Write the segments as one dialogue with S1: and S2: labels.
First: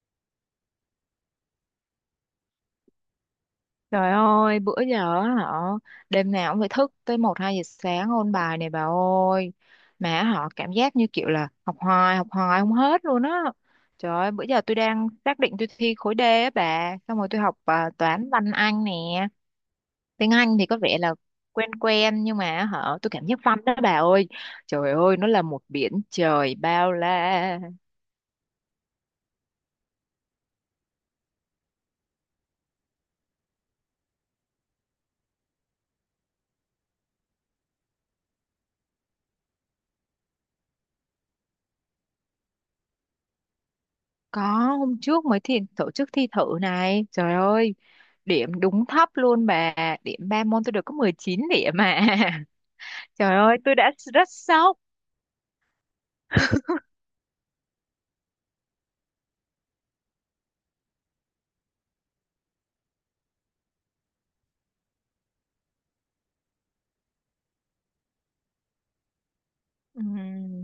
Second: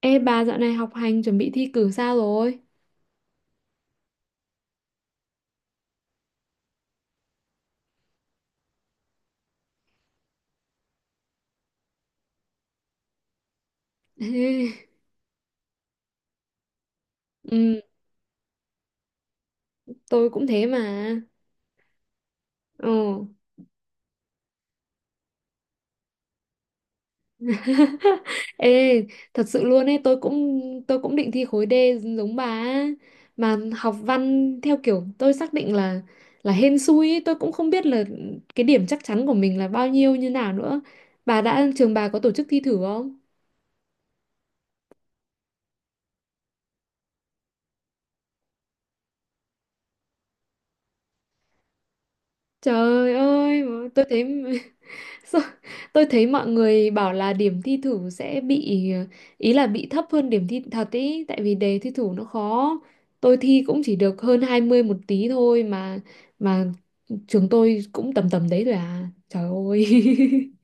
S1: Ê bà, dạo này học hành chuẩn bị thi cử sao rồi?
S2: Trời ơi, bữa giờ á họ đêm nào cũng phải thức tới một 2 giờ sáng ôn bài này bà ơi. Mà họ cảm giác như kiểu là học hoài không hết luôn á. Trời ơi, bữa giờ tôi
S1: Ê,
S2: đang xác định tôi thi khối D á bà, xong rồi tôi học
S1: ừ,
S2: toán văn Anh nè.
S1: tôi
S2: Tiếng
S1: cũng
S2: Anh
S1: thế
S2: thì có vẻ
S1: mà.
S2: là quen quen nhưng mà
S1: Ồ.
S2: họ tôi cảm giác văn đó bà ơi. Trời ơi, nó là một biển trời bao la.
S1: Ê, thật sự luôn ấy, tôi cũng định thi khối D giống bà á. Mà học văn theo kiểu tôi xác định là hên xui ấy, tôi cũng không biết là cái điểm chắc chắn của mình là bao nhiêu như nào nữa. Bà, đã trường bà có tổ chức thi thử không?
S2: Có, hôm trước mới thi tổ chức thi thử này. Trời ơi, điểm đúng thấp luôn bà. Điểm 3 môn tôi được có 19 điểm mà.
S1: Trời
S2: Trời ơi,
S1: ơi,
S2: tôi đã
S1: tôi thấy.
S2: rất sốc.
S1: Sao- Tôi thấy mọi người bảo là điểm thi thử sẽ bị, ý là bị thấp hơn điểm thi thật ý, tại vì đề thi thử nó khó. Tôi thi cũng chỉ được hơn 20 một tí thôi mà trường tôi cũng tầm tầm đấy rồi à. Trời ơi.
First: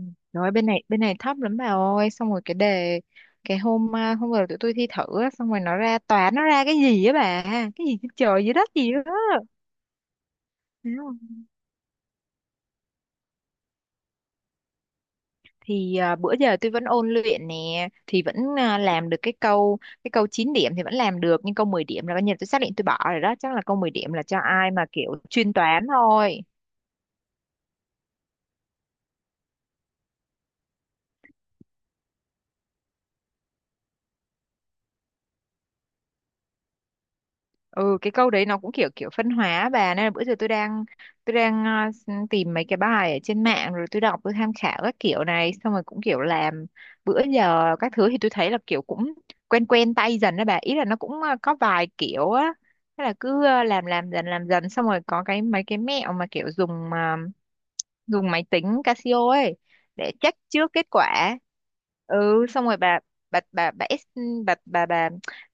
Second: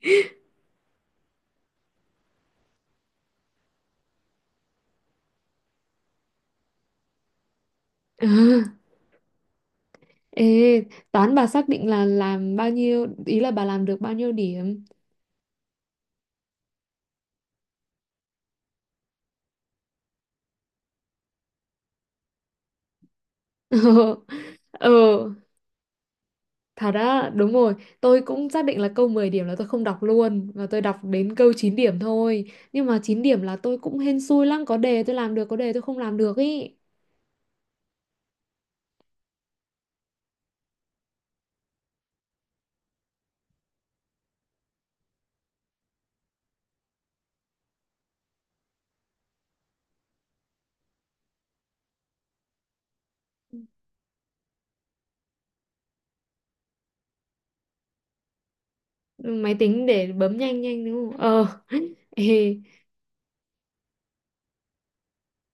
S2: Rồi bên này thấp lắm bà ơi, xong rồi cái đề hôm rồi tụi tôi thi thử á, xong rồi nó ra toán nó ra cái gì á bà, cái gì trên
S1: À,
S2: trời dưới đất gì đó.
S1: ê,
S2: Thấy không?
S1: toán bà xác định là làm bao nhiêu, ý là bà làm được bao nhiêu điểm?
S2: Bữa giờ tôi vẫn ôn luyện nè thì làm được cái câu 9 điểm thì vẫn làm được, nhưng câu 10 điểm là coi như là tôi xác định tôi bỏ rồi đó, chắc là câu 10 điểm
S1: Ờ.
S2: là cho ai mà kiểu
S1: Ờ.
S2: chuyên toán thôi.
S1: Thật á, đúng rồi, tôi cũng xác định là câu 10 điểm là tôi không đọc luôn, và tôi đọc đến câu 9 điểm thôi. Nhưng mà 9 điểm là tôi cũng hên xui lắm, có đề tôi làm được, có đề tôi không làm được ý.
S2: Ừ, cái câu đấy nó cũng kiểu kiểu phân hóa á bà, nên là bữa giờ tôi đang ờ, s- tìm mấy cái bài ở trên mạng rồi tôi đọc tôi tham khảo các kiểu này xong rồi cũng kiểu làm. Bữa giờ các thứ thì tôi thấy là kiểu cũng quen quen tay dần đó bà, ý là nó cũng có vài kiểu á, thế là cứ làm dần xong rồi có cái mấy cái mẹo mà kiểu dùng máy tính Casio
S1: Máy
S2: ấy
S1: tính để
S2: để
S1: bấm
S2: check
S1: nhanh
S2: trước
S1: nhanh
S2: kết
S1: đúng không?
S2: quả.
S1: Ờ.
S2: Ừ,
S1: Ê,
S2: xong rồi bà bà bà bà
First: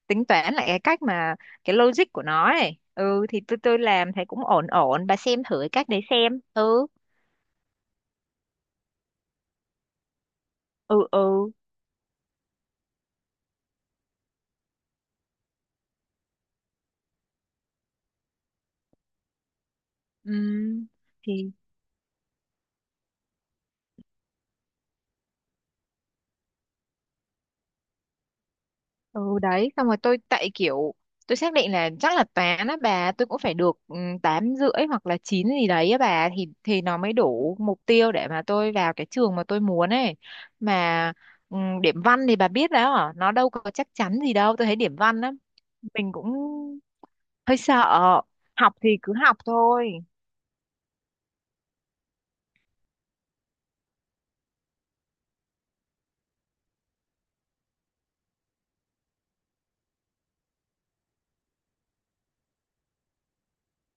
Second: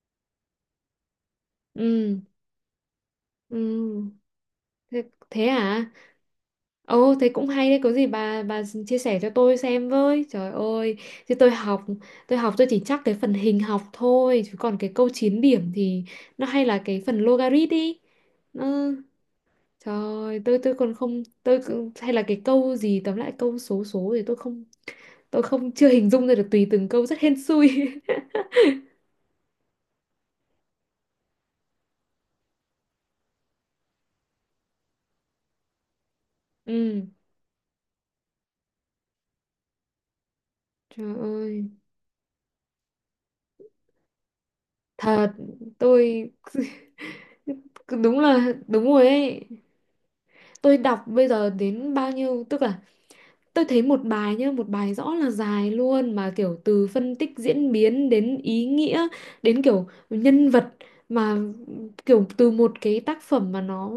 S2: tính toán lại cái cách mà cái logic
S1: ừ,
S2: của nó ấy. Ừ thì tôi
S1: ừ.
S2: làm thấy cũng ổn
S1: Thế,
S2: ổn bà, xem
S1: thế
S2: thử cái
S1: à?
S2: cách đấy xem. Ừ
S1: Ồ, thế cũng hay đấy, có gì bà chia sẻ cho tôi xem với. Trời ơi,
S2: ừ
S1: chứ tôi
S2: ừ
S1: học, tôi học tôi chỉ chắc cái phần hình học thôi, chứ còn cái câu 9 điểm thì nó hay là cái phần logarit đi. Ừ. Trời ơi, tôi
S2: Ừm,
S1: còn không,
S2: thì
S1: hay là cái câu gì, tóm lại câu số số thì tôi không chưa hình dung ra được, tùy từng câu rất hên xui.
S2: ừ đấy xong rồi tôi tại kiểu tôi xác định là chắc là toán á bà, tôi cũng phải được 8,5 hoặc là chín gì đấy á bà, thì nó
S1: Ừ,
S2: mới đủ mục tiêu để mà tôi vào cái trường mà tôi muốn ấy. Mà
S1: trời ơi,
S2: điểm văn thì bà biết đó hả? Nó đâu có chắc chắn gì đâu, tôi thấy điểm văn
S1: thật
S2: á, mình
S1: tôi.
S2: cũng hơi sợ,
S1: Đúng là
S2: học
S1: đúng
S2: thì
S1: rồi
S2: cứ học
S1: ấy.
S2: thôi.
S1: Tôi đọc bây giờ đến bao nhiêu, tức là tôi thấy một bài nhá, một bài rõ là dài luôn, mà kiểu từ phân tích diễn biến đến ý nghĩa, đến kiểu nhân vật, mà kiểu từ một cái tác phẩm mà nó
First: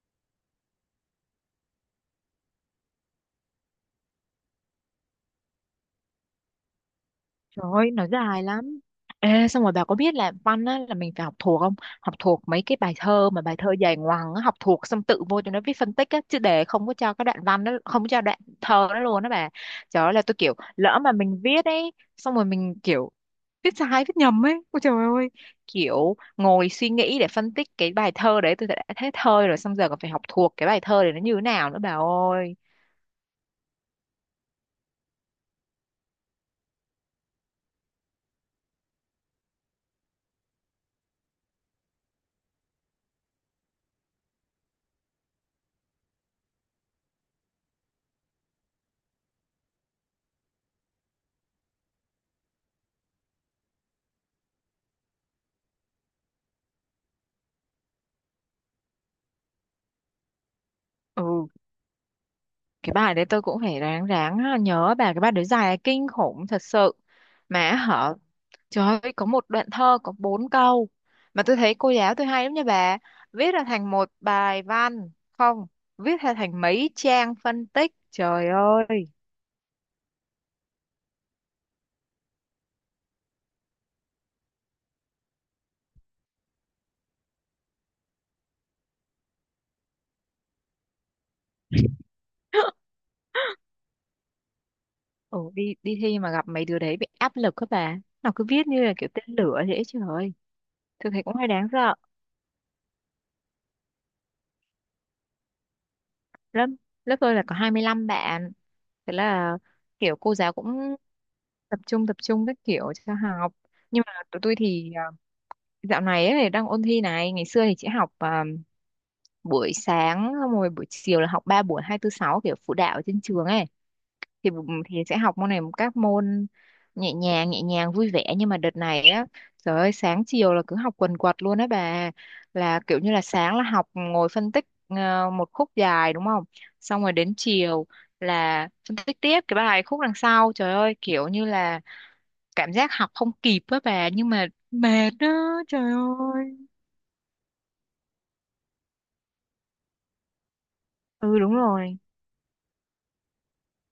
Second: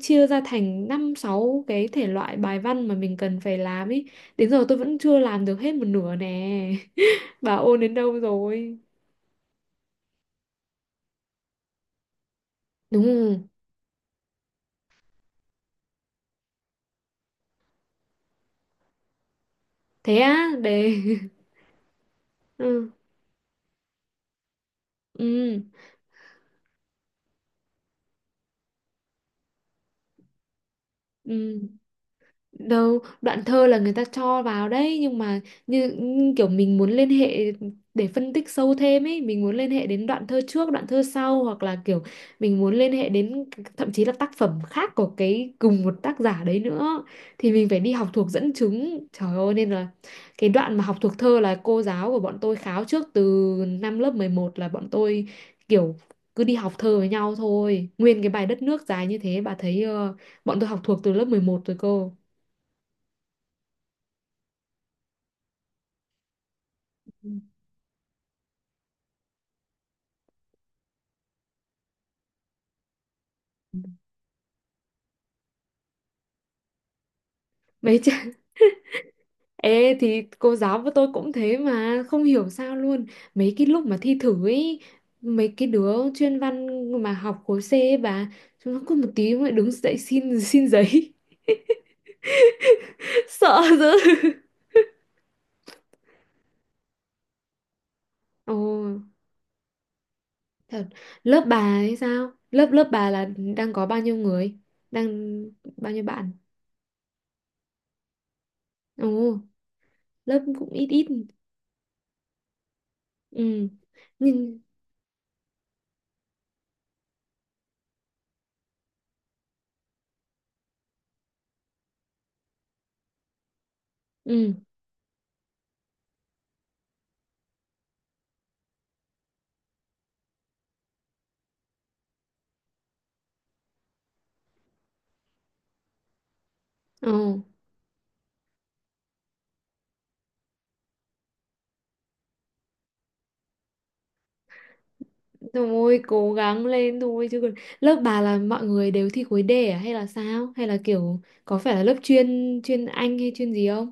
S1: chia ra thành năm sáu cái thể loại bài văn mà mình cần phải làm ấy. Đến giờ tôi vẫn chưa làm được hết một nửa nè. Bà
S2: Trời
S1: ôn
S2: ơi,
S1: đến
S2: nó
S1: đâu
S2: dài
S1: rồi?
S2: lắm. Ê, xong rồi bà có biết là văn á, là mình phải học thuộc không? Học thuộc mấy cái bài
S1: Đúng
S2: thơ
S1: rồi.
S2: mà bài thơ dài ngoằng á, học thuộc xong tự vô cho nó viết phân tích á, chứ để không có cho cái đoạn văn đó, không có cho đoạn thơ đó luôn đó bà. Trời ơi
S1: Thế
S2: là tôi
S1: á,
S2: kiểu
S1: đề.
S2: lỡ mà mình viết ấy, xong rồi mình
S1: Ừ.
S2: kiểu viết sai viết nhầm ấy. Ôi trời ơi,
S1: Ừ.
S2: kiểu ngồi suy nghĩ để phân tích cái bài thơ đấy, tôi đã thấy thơ rồi xong giờ còn phải học thuộc cái bài thơ để nó như thế
S1: Ừ.
S2: nào nữa bà ơi.
S1: Đâu đoạn thơ là người ta cho vào đấy, nhưng mà như như kiểu mình muốn liên hệ để phân tích sâu thêm ấy, mình muốn liên hệ đến đoạn thơ trước đoạn thơ sau, hoặc là kiểu mình muốn liên hệ đến, thậm chí là tác phẩm khác của cái cùng một tác giả đấy nữa, thì mình phải đi học thuộc dẫn chứng, trời ơi, nên là cái đoạn mà học thuộc thơ là cô giáo của bọn tôi kháo trước từ năm lớp 11 là bọn tôi kiểu cứ đi học thơ với nhau thôi, nguyên cái bài đất nước dài như thế bà thấy, bọn tôi học thuộc từ lớp mười
S2: Ừ,
S1: một rồi cô.
S2: cái bài đấy tôi cũng phải ráng ráng nhớ bà, cái bài đấy dài kinh khủng thật sự mà hả. Trời ơi, có một đoạn thơ có 4 câu mà tôi thấy cô giáo tôi hay lắm nha bà, viết ra thành một bài văn không, viết ra thành mấy trang phân tích,
S1: Mấy chứ.
S2: trời ơi.
S1: Ê thì cô giáo của tôi cũng thế mà. Không hiểu sao luôn. Mấy cái lúc mà thi thử ấy, mấy cái đứa chuyên văn mà học khối C ấy bà, chúng nó cứ một tí lại đứng dậy xin xin giấy. Sợ dữ.
S2: Ồ, đi đi thi mà gặp mấy đứa đấy bị áp lực các bà, nó cứ
S1: Ồ,
S2: viết như là kiểu tên lửa thế, trời ơi,
S1: thật.
S2: tôi thấy cũng
S1: Lớp
S2: hơi
S1: bà
S2: đáng sợ.
S1: ấy sao? Lớp lớp bà là đang có bao nhiêu người? Đang bao nhiêu bạn?
S2: Lớp lớp tôi là có 25 bạn, thế
S1: Ồ,
S2: là kiểu cô
S1: lớp
S2: giáo
S1: cũng ít
S2: cũng
S1: ít.
S2: tập trung các kiểu cho học,
S1: Ừ.
S2: nhưng mà tụi tôi
S1: Nhưng.
S2: thì dạo này ấy, đang ôn thi này, ngày xưa thì chỉ học buổi sáng xong rồi buổi chiều là học 3 buổi hai tư sáu kiểu phụ đạo ở trên trường ấy, thì
S1: Ừ.
S2: thì sẽ học môn này, các môn nhẹ nhàng vui vẻ, nhưng mà đợt này á trời ơi, sáng chiều là cứ học quần quật luôn á bà, là kiểu như là sáng là học ngồi phân tích một khúc dài đúng không, xong rồi
S1: Ồ.
S2: đến chiều là phân tích tiếp cái bài khúc đằng sau. Trời ơi, kiểu như là cảm giác học không kịp á bà, nhưng mà mệt á, trời
S1: Thôi cố gắng
S2: ơi.
S1: lên thôi, chứ còn lớp bà là mọi người đều thi khối D à? Hay là sao? Hay là kiểu
S2: Ừ, đúng
S1: có phải là lớp
S2: rồi.
S1: chuyên chuyên Anh hay chuyên gì không?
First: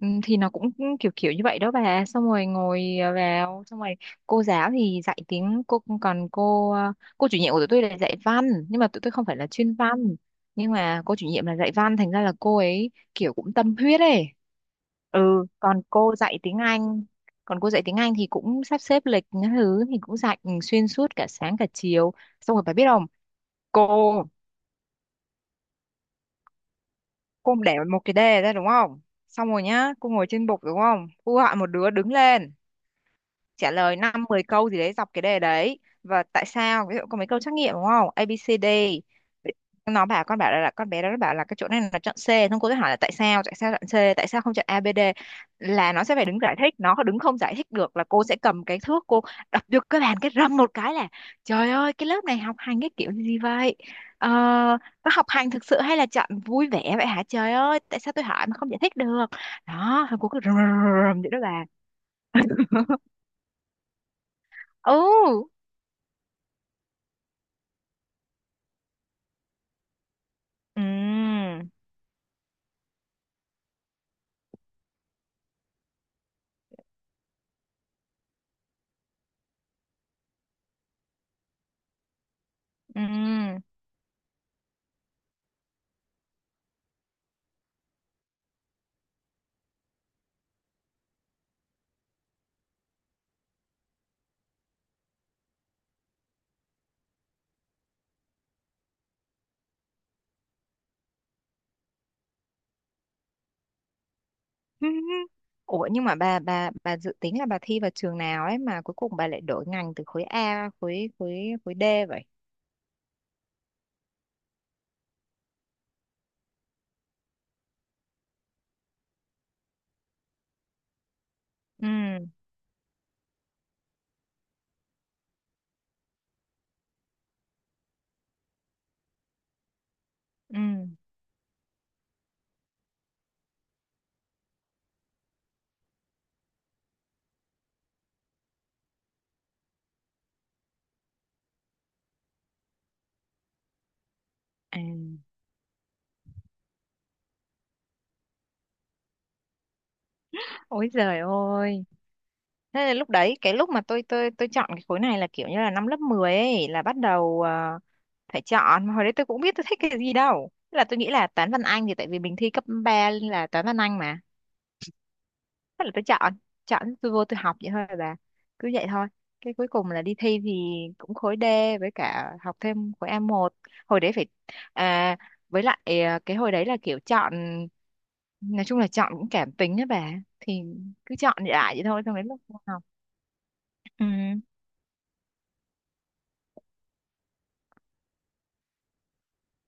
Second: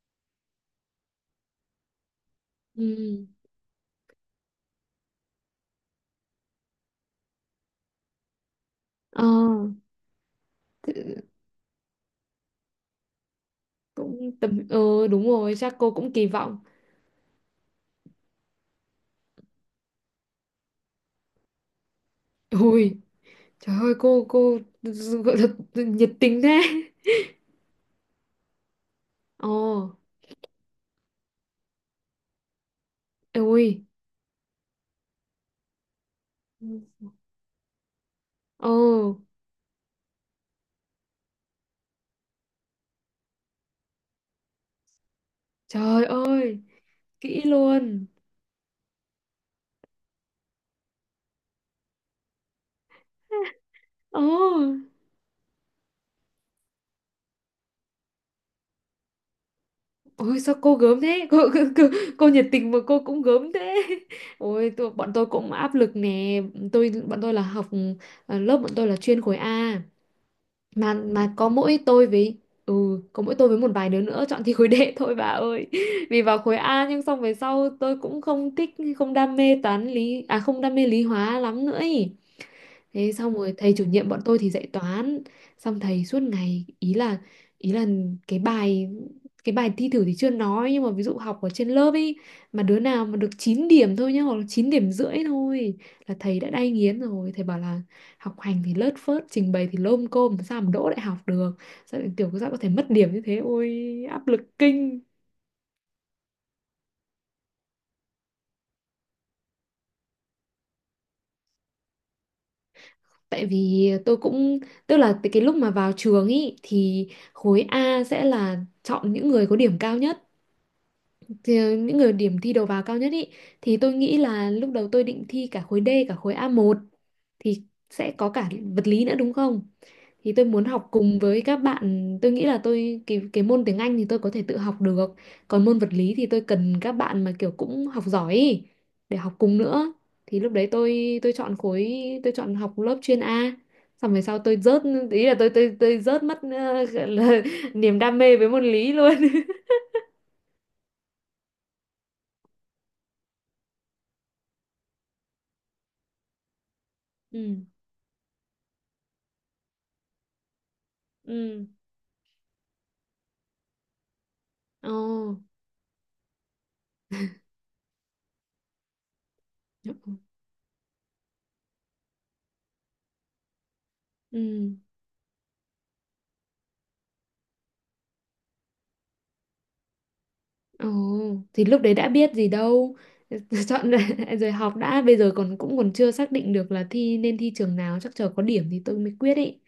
S2: Ừ, thì nó cũng kiểu kiểu như vậy đó bà, xong rồi ngồi
S1: Ừ.
S2: vào xong rồi cô giáo thì dạy tiếng, cô còn cô chủ nhiệm của tụi tôi là dạy văn, nhưng mà tụi tôi không
S1: Ờ
S2: phải là chuyên văn, nhưng mà cô chủ nhiệm là dạy văn thành ra là cô ấy kiểu cũng tâm huyết ấy.
S1: cũng tầm,
S2: Ừ,
S1: đúng rồi chắc
S2: còn
S1: cô cũng
S2: cô
S1: kỳ
S2: dạy tiếng
S1: vọng.
S2: Anh, còn cô dạy tiếng Anh thì cũng sắp xếp lịch những thứ thì cũng dạy xuyên suốt cả sáng cả chiều, xong rồi bà biết
S1: Ui
S2: không,
S1: trời ơi,
S2: cô
S1: cô gọi là nhiệt tình thế.
S2: cô để một cái đề ra đúng không,
S1: Ờ,
S2: xong rồi nhá cô ngồi trên bục đúng không, cô gọi một đứa đứng lên trả
S1: ui.
S2: lời 5 10 câu gì đấy dọc cái đề đấy và tại sao. Ví dụ có mấy câu trắc nghiệm đúng không, A B C
S1: Ờ,
S2: D nó bảo con bảo là con bé đó nó bảo là cái chỗ này là chọn C, xong cô sẽ hỏi là tại sao chọn C, tại sao không chọn ABD, là nó
S1: trời
S2: sẽ phải đứng giải
S1: ơi,
S2: thích, nó có đứng không
S1: kỹ
S2: giải thích được là
S1: luôn.
S2: cô sẽ cầm cái thước cô đập vô cái bàn cái râm một cái là, trời ơi, cái lớp này học hành cái kiểu gì vậy,
S1: Ồ.
S2: ờ, có học hành thực sự hay là chọn vui vẻ vậy hả, trời ơi, tại sao tôi hỏi mà không giải thích được, đó thôi cô cứ
S1: Ôi sao
S2: rầm rầm
S1: cô gớm
S2: rầm rầm
S1: thế,
S2: vậy đó
S1: cô, cô,
S2: bà.
S1: cô, cô nhiệt tình mà cô cũng gớm thế. Ôi, tôi
S2: Ừ,
S1: bọn tôi cũng áp lực nè. Tôi, bọn tôi là học, lớp bọn tôi là chuyên khối A.
S2: ừ,
S1: Mà có mỗi tôi với. Ừ, có mỗi tôi với một vài đứa nữa chọn thi khối D thôi bà ơi. Vì vào khối A nhưng xong về sau tôi cũng không thích. Không đam mê toán lý. À, không đam mê lý hóa lắm nữa ý.
S2: ừ.
S1: Thế xong rồi thầy chủ nhiệm bọn tôi thì dạy toán, xong thầy suốt ngày, ý là cái bài cái bài thi thử thì chưa nói, nhưng mà ví dụ học ở trên lớp ấy, mà đứa nào mà được 9 điểm thôi nhá, hoặc là 9 điểm rưỡi thôi, là thầy đã đay nghiến rồi, thầy bảo là học hành thì lớt phớt, trình bày thì lôm côm, sao mà đỗ đại học được, sao lại, sao có thể mất điểm như thế, ôi áp lực kinh.
S2: Ủa, nhưng mà bà dự tính là bà thi vào trường nào ấy mà cuối cùng bà lại đổi ngành từ khối A khối khối khối D vậy?
S1: Tại vì tôi cũng, tức là cái lúc mà vào trường ý thì khối A sẽ là chọn những người có điểm cao nhất, thì
S2: Ừ,
S1: những người điểm thi đầu vào cao nhất ý, thì tôi nghĩ là lúc đầu tôi định thi cả khối D cả khối a một, thì sẽ có cả vật lý nữa đúng không? Thì tôi muốn học
S2: ừ.
S1: cùng với các bạn, tôi nghĩ là tôi, cái môn tiếng Anh thì tôi có thể tự học được, còn môn vật lý thì tôi cần các bạn mà kiểu cũng học giỏi ý, để học cùng nữa. Thì lúc đấy tôi chọn học lớp chuyên A. Xong về sau tôi
S2: À.
S1: rớt, ý là tôi rớt mất, gọi là niềm đam mê với môn lý luôn.
S2: Ôi giời ơi. Thế là lúc đấy cái lúc mà tôi chọn cái khối này là kiểu như là năm lớp 10 ấy là bắt đầu
S1: Ừ.
S2: phải chọn, mà hồi đấy tôi cũng biết tôi thích cái gì đâu. Thế là tôi nghĩ là toán văn
S1: Ừ.
S2: Anh thì tại vì mình thi cấp 3 là toán văn Anh mà.
S1: Ồ.
S2: Thế là tôi chọn, tôi vô tôi học vậy thôi bà. Cứ vậy thôi. Cái cuối cùng là đi thi thì cũng khối D với cả học thêm khối A1. Hồi đấy phải
S1: Ừ.
S2: à, với lại cái hồi đấy là kiểu chọn, nói chung là chọn cũng cảm tính á bà, thì
S1: Ồ,
S2: cứ chọn
S1: thì
S2: lại
S1: lúc
S2: vậy
S1: đấy
S2: thôi
S1: đã
S2: xong đến
S1: biết
S2: lúc
S1: gì
S2: vô học.
S1: đâu. Chọn
S2: Ừ.
S1: lại rồi. Học đã, bây giờ còn cũng còn chưa xác định được là thi nên thi trường nào, chắc chờ có điểm thì tôi mới quyết ý.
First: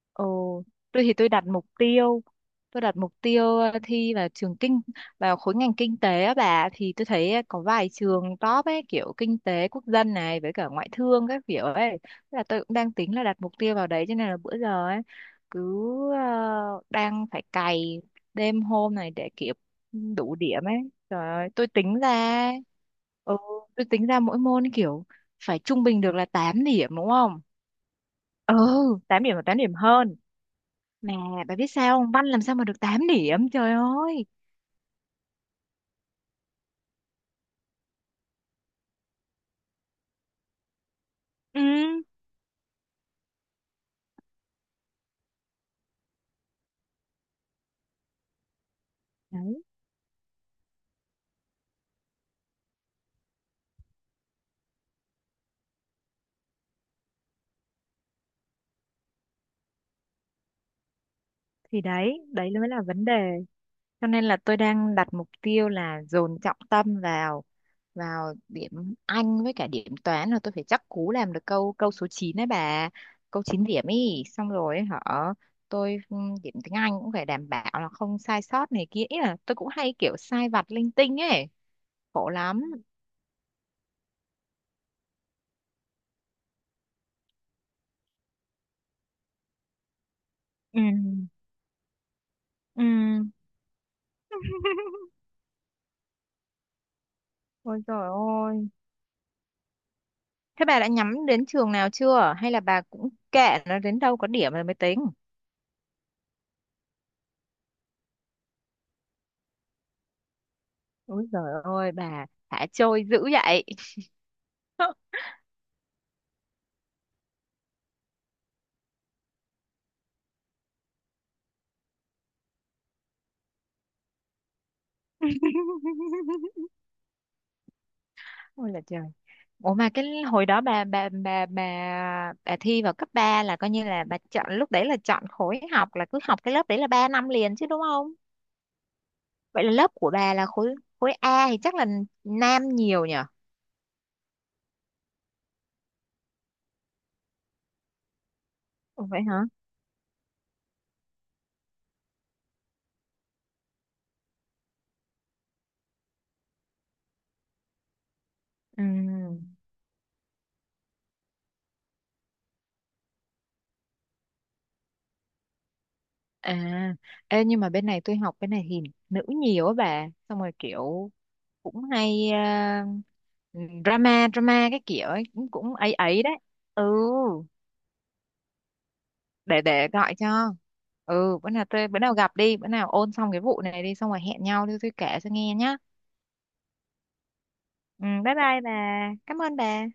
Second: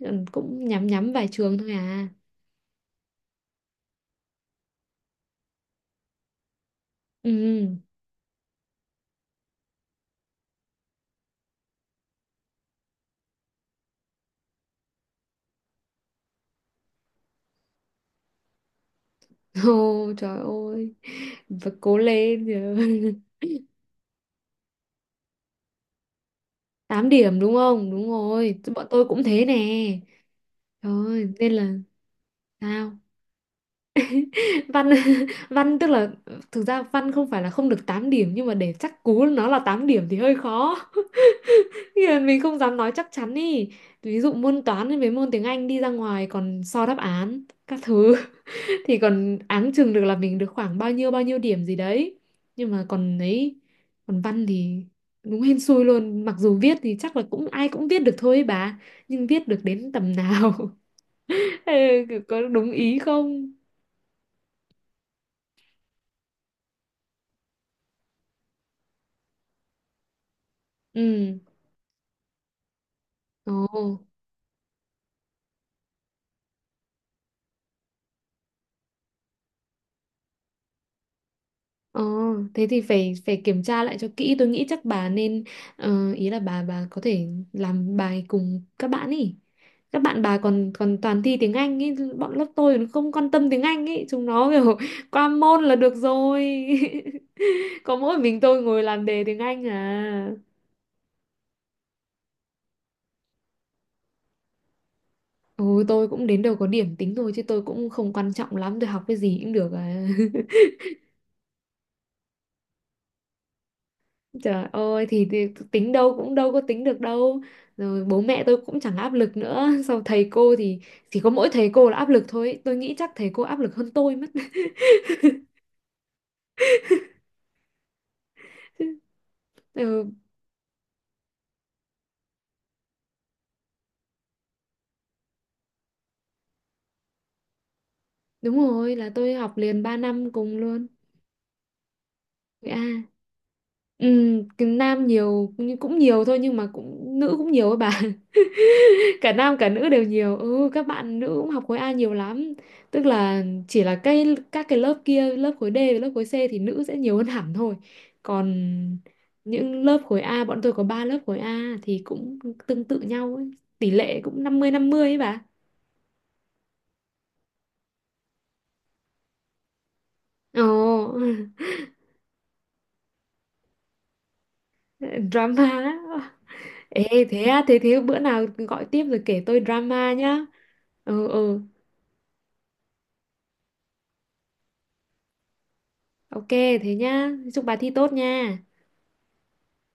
S1: Còn
S2: Ồ,
S1: cũng nhắm
S2: tôi
S1: nhắm
S2: thì
S1: vài
S2: tôi đặt
S1: trường
S2: mục
S1: thôi à.
S2: tiêu tôi đặt mục tiêu thi vào trường kinh vào khối ngành kinh tế á bà, thì tôi thấy có
S1: Ừ.
S2: vài trường top ấy kiểu kinh tế quốc dân này với cả ngoại thương các kiểu ấy. Thế là tôi cũng đang tính là đặt mục tiêu vào đấy, cho nên là bữa giờ ấy cứ đang phải cày đêm hôm này để kịp
S1: Ồ,
S2: đủ
S1: trời
S2: điểm ấy,
S1: ơi.
S2: trời ơi,
S1: Và cố lên giờ.
S2: ừ, tôi tính ra mỗi môn kiểu phải trung bình được là 8 điểm
S1: Tám
S2: đúng
S1: điểm
S2: không,
S1: đúng không? Đúng
S2: ừ
S1: rồi. Bọn tôi cũng
S2: 8 điểm và
S1: thế nè.
S2: 8 điểm hơn,
S1: Trời
S2: mà
S1: ơi, nên
S2: bà biết
S1: là
S2: sao không? Văn làm sao mà được
S1: sao?
S2: 8 điểm, trời ơi.
S1: Văn. Văn tức là, thực ra văn không phải là không được 8 điểm, nhưng mà để chắc cú nó là 8 điểm thì hơi khó.
S2: Ừ,
S1: Thì là mình không dám nói chắc chắn ý, ví dụ môn toán với mấy môn tiếng Anh đi ra ngoài còn so đáp án các thứ thì còn
S2: đấy,
S1: áng chừng được là mình được khoảng bao nhiêu điểm gì đấy, nhưng mà còn ấy, còn văn thì đúng hên xui luôn, mặc dù viết thì chắc là cũng ai cũng viết được thôi ấy bà, nhưng viết được đến tầm nào.
S2: thì
S1: Ê,
S2: đấy,
S1: có
S2: đấy mới
S1: đúng
S2: là
S1: ý
S2: vấn đề.
S1: không?
S2: Cho nên là tôi đang đặt mục tiêu là dồn trọng tâm vào vào điểm Anh với cả điểm toán, là tôi phải chắc cú làm
S1: Ừ.
S2: được câu câu số 9 đấy bà. Câu chín
S1: Ồ.
S2: điểm ý, xong rồi hả? Tôi điểm tiếng Anh cũng phải đảm bảo là không sai sót này kia. Ý là tôi cũng hay kiểu sai vặt linh tinh ấy,
S1: Ờ,
S2: khổ lắm.
S1: thế thì phải phải kiểm tra lại cho kỹ. Tôi nghĩ chắc bà nên, ý là bà có thể làm bài cùng các bạn ý. Các bạn bà còn
S2: Ừ,
S1: còn toàn thi tiếng Anh ý, bọn lớp tôi
S2: ừ.
S1: nó không quan tâm tiếng Anh ý, chúng nó kiểu qua môn là được rồi.
S2: Ôi
S1: Có
S2: trời
S1: mỗi mình tôi
S2: ơi.
S1: ngồi làm đề tiếng Anh à.
S2: Thế bà đã nhắm đến trường nào chưa? Hay là bà cũng kệ nó đến đâu có điểm rồi mới tính?
S1: Ôi tôi cũng đến đầu có điểm tính thôi, chứ tôi cũng không quan trọng lắm, tôi học cái gì cũng được à.
S2: Ôi giời ơi, bà thả trôi dữ vậy.
S1: Trời ơi, thì tính đâu cũng đâu có tính được đâu. Rồi bố mẹ tôi cũng chẳng áp lực nữa. Sau thầy cô thì chỉ có mỗi thầy cô là áp lực thôi, tôi nghĩ chắc thầy cô áp lực hơn tôi mất.
S2: Ôi là
S1: Chứ-
S2: trời. Ủa mà
S1: ừ,
S2: cái hồi đó bà thi vào cấp 3 là coi như là bà chọn lúc đấy là chọn khối học là cứ học cái lớp đấy là 3 năm liền chứ đúng không?
S1: đúng rồi, là tôi học
S2: Vậy là
S1: liền
S2: lớp
S1: 3
S2: của
S1: năm
S2: bà là
S1: cùng
S2: khối
S1: luôn.
S2: khối A thì chắc là nam
S1: À,
S2: nhiều nhỉ?
S1: ừ, cái nam nhiều nhưng cũng nhiều thôi, nhưng mà cũng nữ cũng nhiều ấy bà.
S2: Ủa vậy
S1: Cả
S2: hả?
S1: nam cả nữ đều nhiều, ừ các bạn nữ cũng học khối A nhiều lắm, tức là chỉ là các cái lớp kia, lớp khối D và lớp khối C thì nữ sẽ nhiều hơn hẳn thôi, còn
S2: Ừ.
S1: những lớp khối A bọn tôi có 3 lớp khối A thì cũng tương tự nhau ấy. Tỷ lệ cũng 50 50 ấy bà.
S2: À, ê, nhưng mà bên này tôi học bên này thì nữ nhiều á bà, xong rồi
S1: Ồ.
S2: kiểu cũng hay ờ, drama drama cái kiểu ấy, cũng,
S1: Drama
S2: cũng ấy ấy
S1: á.
S2: đấy. Ừ,
S1: Ê thế á, thế thế bữa nào gọi tiếp rồi kể tôi
S2: để
S1: drama
S2: gọi
S1: nhá.
S2: cho.
S1: Ừ,
S2: Ừ,
S1: ừ,
S2: bữa nào gặp đi, bữa nào ôn xong cái vụ này đi xong rồi hẹn nhau đi tôi kể cho nghe nhá.
S1: ok, thế nhá, chúc bà thi
S2: Ừ,
S1: tốt
S2: bye
S1: nha.
S2: bye bà. Cảm ơn bà.